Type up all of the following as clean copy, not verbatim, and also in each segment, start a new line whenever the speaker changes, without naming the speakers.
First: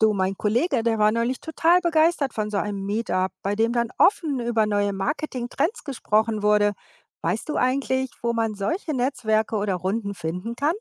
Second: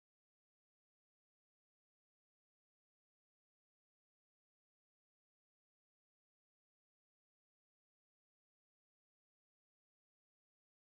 Du, mein Kollege, der war neulich total begeistert von so einem Meetup, bei dem dann offen über neue Marketing-Trends gesprochen wurde. Weißt du eigentlich, wo man solche Netzwerke oder Runden finden kann?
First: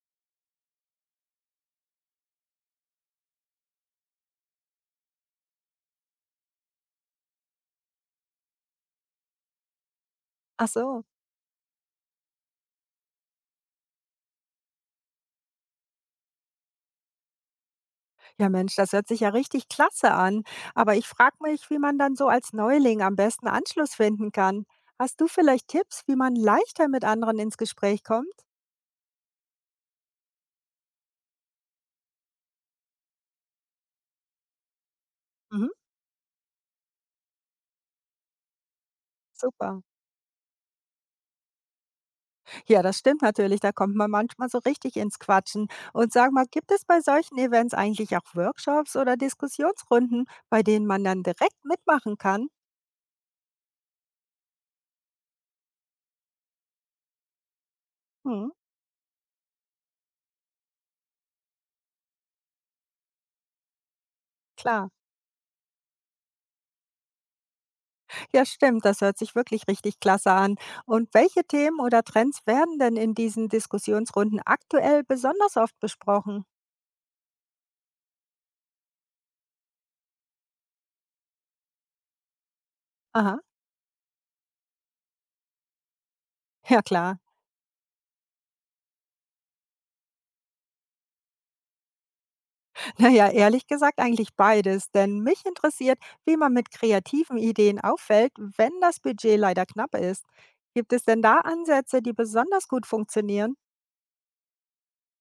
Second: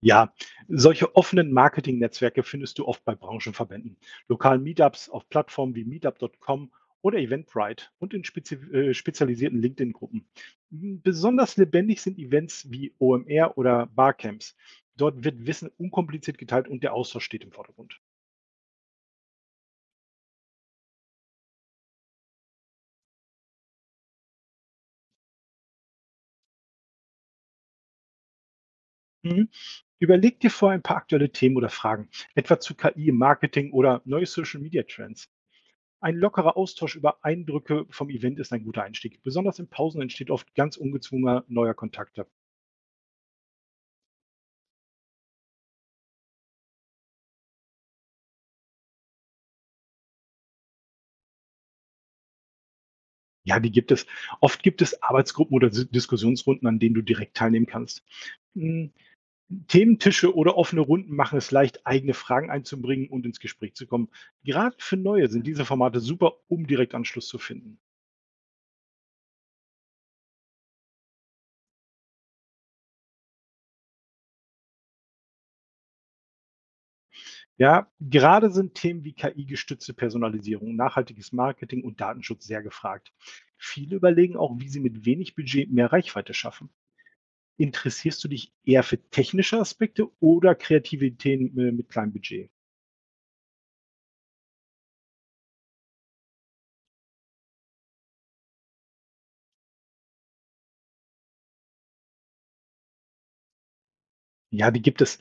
Ja, solche offenen Marketing-Netzwerke findest du oft bei Branchenverbänden, lokalen Meetups auf Plattformen wie meetup.com oder Eventbrite und in spezialisierten LinkedIn-Gruppen.
Ach so,
Besonders lebendig sind Events wie OMR oder Barcamps. Dort wird Wissen unkompliziert geteilt und der Austausch steht im Vordergrund.
ja Mensch, das hört sich ja richtig klasse an. Aber ich frage mich, wie man dann so als Neuling am besten Anschluss finden kann. Hast du vielleicht Tipps, wie man leichter mit anderen ins Gespräch kommt?
Mhm. Überleg dir vorher ein paar aktuelle Themen oder Fragen, etwa zu KI im Marketing oder neue Social-Media-Trends.
Mhm,
Ein lockerer Austausch über Eindrücke vom Event ist ein guter Einstieg. Besonders in
super.
Pausen entsteht oft ganz ungezwungener neuer Kontakte.
Ja, das stimmt natürlich. Da kommt man manchmal so richtig ins Quatschen. Und sag mal, gibt es bei solchen Events eigentlich auch Workshops oder Diskussionsrunden, bei denen man dann direkt mitmachen kann?
Ja, die gibt es. Oft gibt es Arbeitsgruppen oder Diskussionsrunden, an denen du direkt teilnehmen kannst.
Hm,
Mm, Thementische oder offene Runden machen es leicht, eigene Fragen einzubringen und ins Gespräch zu kommen. Gerade
klar.
für Neue sind diese Formate super, um direkt Anschluss zu finden.
Ja, stimmt. Das hört sich wirklich richtig klasse an. Und welche Themen oder Trends werden denn in diesen Diskussionsrunden aktuell besonders oft besprochen?
Ja, gerade sind Themen wie KI-gestützte Personalisierung, nachhaltiges Marketing und Datenschutz sehr gefragt.
Aha.
Viele überlegen auch, wie sie mit wenig Budget mehr Reichweite schaffen.
Ja, klar.
Interessierst du dich eher für technische Aspekte oder Kreativität mit kleinem Budget?
Naja, ehrlich gesagt eigentlich beides, denn mich interessiert, wie man mit kreativen Ideen auffällt, wenn das Budget leider knapp ist. Gibt es denn da Ansätze, die besonders gut funktionieren?
Ja, die gibt es.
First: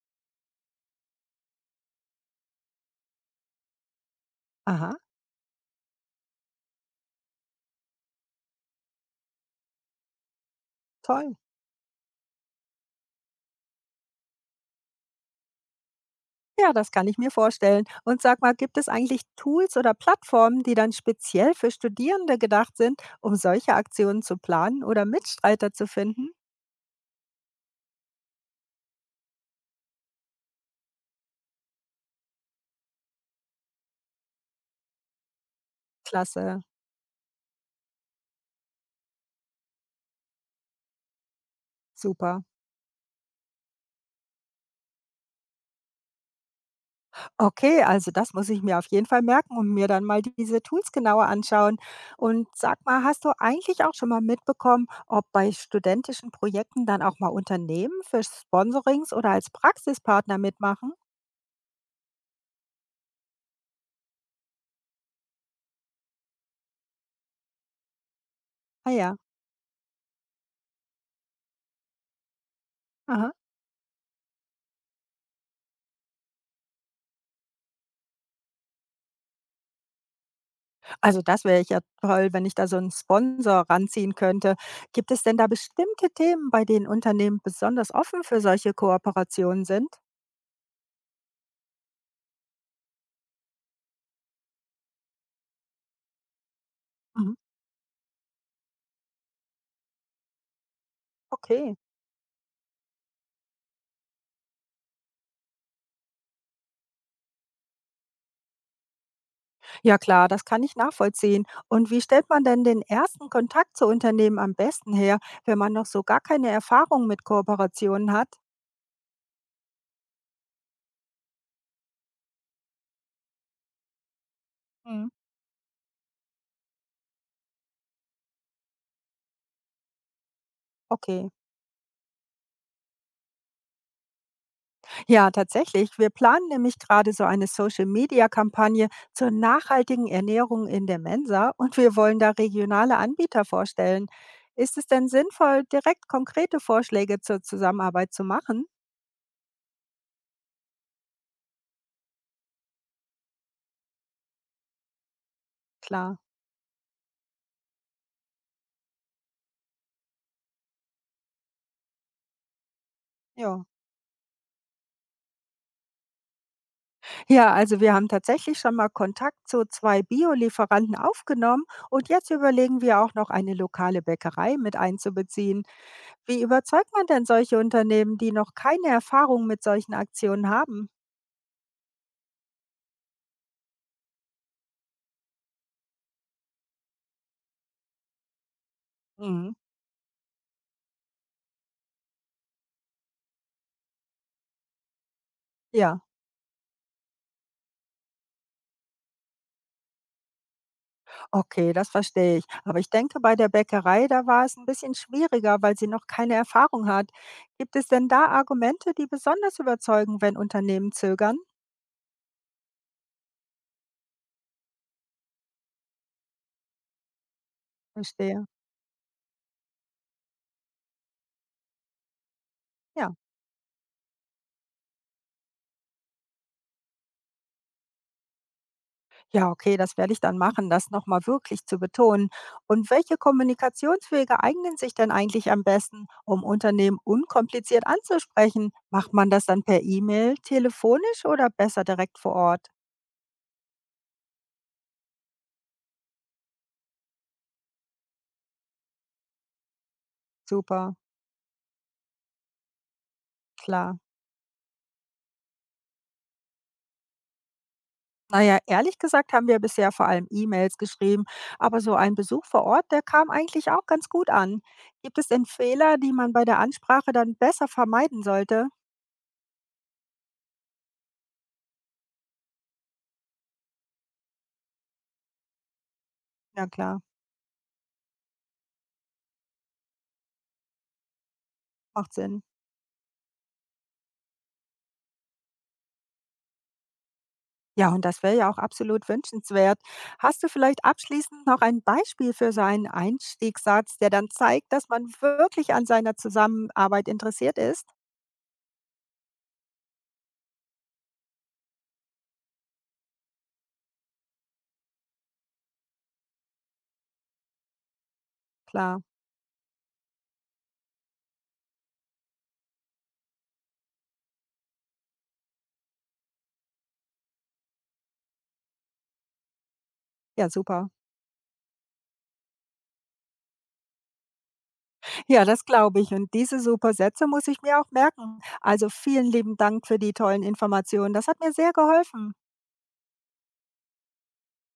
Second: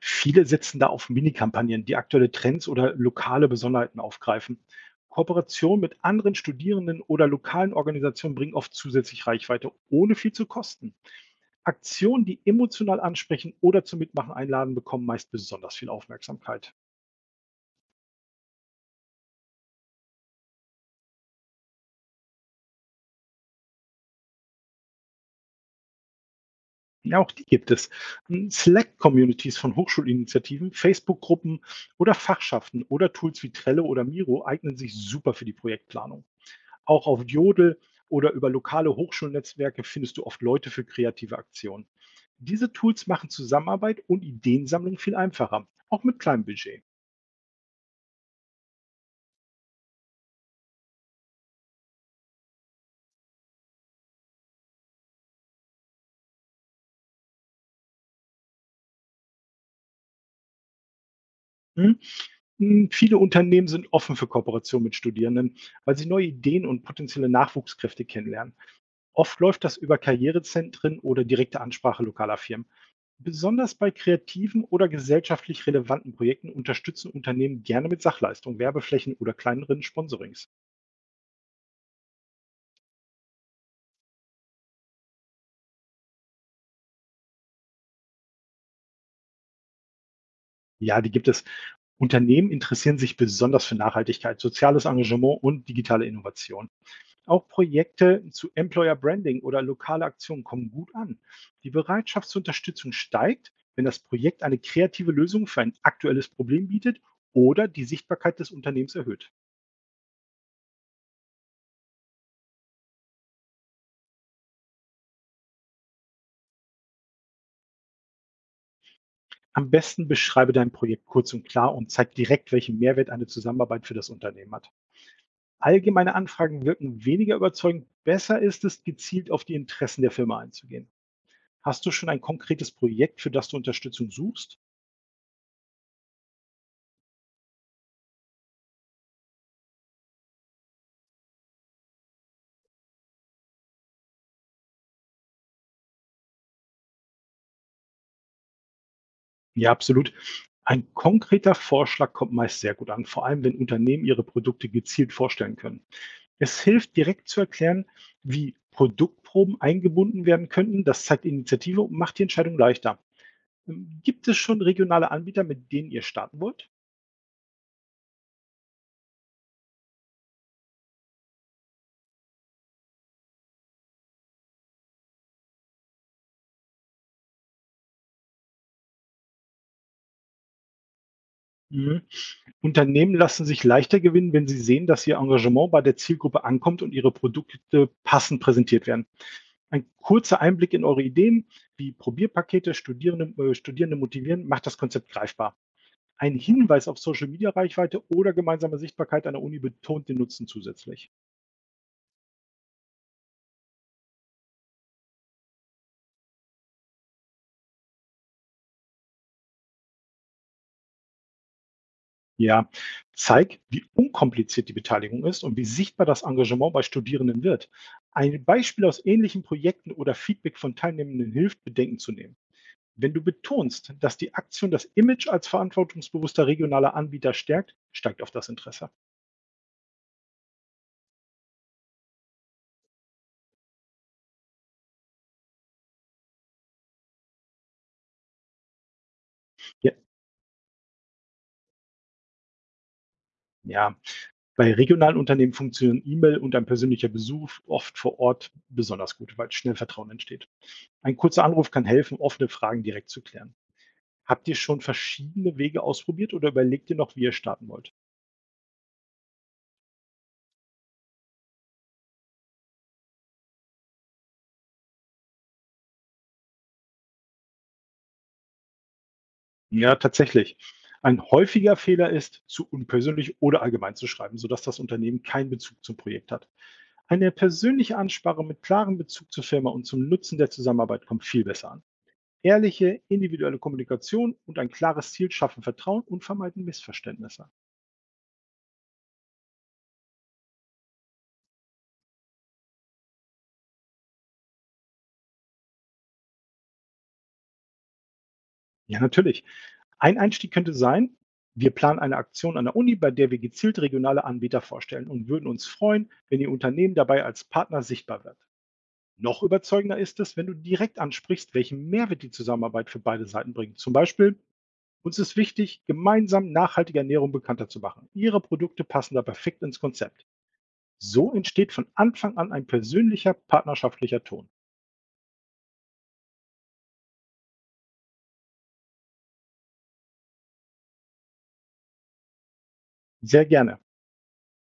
Viele setzen da auf Minikampagnen, die aktuelle Trends oder lokale Besonderheiten aufgreifen.
Aha,
Kooperation mit anderen Studierenden oder lokalen Organisationen bringen oft zusätzlich Reichweite, ohne viel zu kosten.
toll.
Aktionen, die emotional ansprechen oder zum Mitmachen einladen, bekommen meist besonders viel Aufmerksamkeit.
Ja, das kann ich mir vorstellen. Und sag mal, gibt es eigentlich Tools oder Plattformen, die dann speziell für Studierende gedacht sind, um solche Aktionen zu planen oder Mitstreiter zu finden?
Ja, auch die gibt es. Slack-Communities von Hochschulinitiativen, Facebook-Gruppen oder Fachschaften oder Tools wie Trello oder Miro eignen sich super für die Projektplanung.
Klasse,
Auch auf Jodel oder über lokale Hochschulnetzwerke findest du oft Leute für kreative Aktionen.
super.
Diese Tools machen Zusammenarbeit und Ideensammlung viel einfacher, auch mit kleinem Budget.
Okay, also das muss ich mir auf jeden Fall merken und mir dann mal diese Tools genauer anschauen. Und sag mal, hast du eigentlich auch schon mal mitbekommen, ob bei studentischen Projekten dann auch mal Unternehmen für Sponsorings oder als Praxispartner mitmachen?
Hm? Viele Unternehmen sind offen für Kooperation mit Studierenden, weil sie neue Ideen und potenzielle Nachwuchskräfte kennenlernen.
Ah ja.
Oft läuft das über Karrierezentren oder direkte Ansprache lokaler Firmen.
Aha.
Besonders bei kreativen oder gesellschaftlich relevanten Projekten unterstützen Unternehmen gerne mit Sachleistungen, Werbeflächen oder kleineren Sponsorings.
Also das wäre ja toll, wenn ich da so einen Sponsor ranziehen könnte. Gibt es denn da bestimmte Themen, bei denen Unternehmen besonders offen für solche Kooperationen sind?
Ja, die gibt es. Unternehmen interessieren sich besonders für Nachhaltigkeit, soziales Engagement und digitale Innovation.
Mhm.
Auch Projekte zu Employer Branding oder lokale Aktionen kommen gut an. Die
Okay.
Bereitschaft zur Unterstützung steigt, wenn das Projekt eine kreative Lösung für ein aktuelles Problem bietet oder die Sichtbarkeit des Unternehmens erhöht.
Ja klar, das kann ich nachvollziehen. Und wie stellt man denn den ersten Kontakt zu Unternehmen am besten her, wenn man noch so gar keine Erfahrung mit Kooperationen hat?
Am besten beschreibe dein Projekt kurz und klar und zeig direkt, welchen Mehrwert eine Zusammenarbeit für das Unternehmen hat.
Mhm.
Allgemeine Anfragen wirken weniger überzeugend. Besser ist es, gezielt auf die Interessen der Firma einzugehen.
Okay.
Hast du schon ein konkretes Projekt, für das du Unterstützung suchst?
Ja, tatsächlich. Wir planen nämlich gerade so eine Social-Media-Kampagne zur nachhaltigen Ernährung in der Mensa und wir wollen da regionale Anbieter vorstellen. Ist es denn sinnvoll, direkt konkrete Vorschläge zur Zusammenarbeit zu machen?
Ja, absolut. Ein konkreter Vorschlag kommt meist sehr gut an, vor allem wenn Unternehmen ihre Produkte gezielt vorstellen können.
Klar,
Es hilft direkt zu erklären, wie Produktproben eingebunden werden könnten. Das zeigt Initiative und macht die Entscheidung leichter.
ja.
Gibt es schon regionale Anbieter, mit denen ihr starten wollt?
Ja, also wir haben tatsächlich schon mal Kontakt zu 2 Biolieferanten aufgenommen und jetzt überlegen wir auch noch eine lokale Bäckerei mit einzubeziehen. Wie überzeugt man denn solche Unternehmen, die noch keine Erfahrung mit solchen Aktionen haben?
Mhm. Unternehmen lassen sich leichter gewinnen, wenn sie sehen, dass ihr Engagement bei der Zielgruppe ankommt und ihre Produkte passend präsentiert werden.
Mhm.
Ein kurzer Einblick in eure Ideen, wie Probierpakete Studierende motivieren, macht das Konzept greifbar.
Ja,
Ein Hinweis auf Social-Media-Reichweite oder gemeinsame Sichtbarkeit einer Uni betont den Nutzen zusätzlich.
okay, das verstehe ich. Aber ich denke, bei der Bäckerei, da war es ein bisschen schwieriger, weil sie noch keine Erfahrung hat. Gibt es denn da Argumente, die besonders überzeugen, wenn Unternehmen zögern?
Ja, zeig, wie unkompliziert die Beteiligung ist und wie sichtbar das Engagement bei Studierenden wird. Ein
Verstehe.
Beispiel aus ähnlichen Projekten oder Feedback von Teilnehmenden hilft, Bedenken zu nehmen.
Ja.
Wenn du betonst, dass die Aktion das Image als verantwortungsbewusster regionaler Anbieter stärkt, steigt auch das Interesse.
Ja, okay, das werde ich dann machen, das nochmal wirklich zu betonen. Und welche Kommunikationswege eignen sich denn eigentlich am besten, um Unternehmen unkompliziert anzusprechen? Macht man das dann per
Ja,
E-Mail, telefonisch oder besser direkt vor Ort?
ja. Bei regionalen Unternehmen funktionieren E-Mail und ein persönlicher Besuch oft vor Ort besonders gut, weil schnell Vertrauen entsteht.
Super,
Ein kurzer Anruf kann helfen, offene Fragen direkt zu klären.
klar.
Habt ihr schon verschiedene Wege ausprobiert oder überlegt ihr noch, wie ihr starten wollt?
Naja, ehrlich gesagt haben wir bisher vor allem E-Mails geschrieben, aber so ein Besuch vor Ort, der kam eigentlich auch ganz gut an. Gibt es denn Fehler, die man bei der Ansprache dann besser vermeiden sollte?
Ja, tatsächlich. Ein häufiger Fehler ist, zu unpersönlich oder allgemein zu schreiben, sodass das Unternehmen keinen Bezug zum Projekt hat.
Ja klar,
Eine persönliche Ansprache mit klarem Bezug zur Firma und zum Nutzen der Zusammenarbeit kommt viel besser an.
macht Sinn.
Ehrliche, individuelle Kommunikation und ein klares Ziel schaffen Vertrauen und vermeiden Missverständnisse.
Ja, und das wäre ja auch absolut wünschenswert. Hast du vielleicht abschließend noch ein Beispiel für so einen Einstiegssatz, der dann zeigt, dass man wirklich an seiner Zusammenarbeit interessiert ist?
Ja, natürlich. Ein Einstieg könnte sein, wir planen eine Aktion an der Uni, bei der wir gezielt regionale Anbieter vorstellen und würden uns freuen, wenn Ihr Unternehmen dabei als Partner sichtbar wird.
Klar.
Noch überzeugender ist es, wenn du direkt ansprichst, welchen Mehrwert die Zusammenarbeit für beide Seiten bringt. Zum Beispiel, uns ist wichtig, gemeinsam nachhaltige Ernährung bekannter zu machen. Ihre Produkte passen da perfekt ins Konzept.
Ja, super.
So entsteht von Anfang an ein persönlicher, partnerschaftlicher Ton.
Ja, das glaube ich. Und diese super Sätze muss ich mir auch merken. Also vielen lieben Dank für die tollen Informationen. Das hat mir sehr geholfen.
Sehr gerne.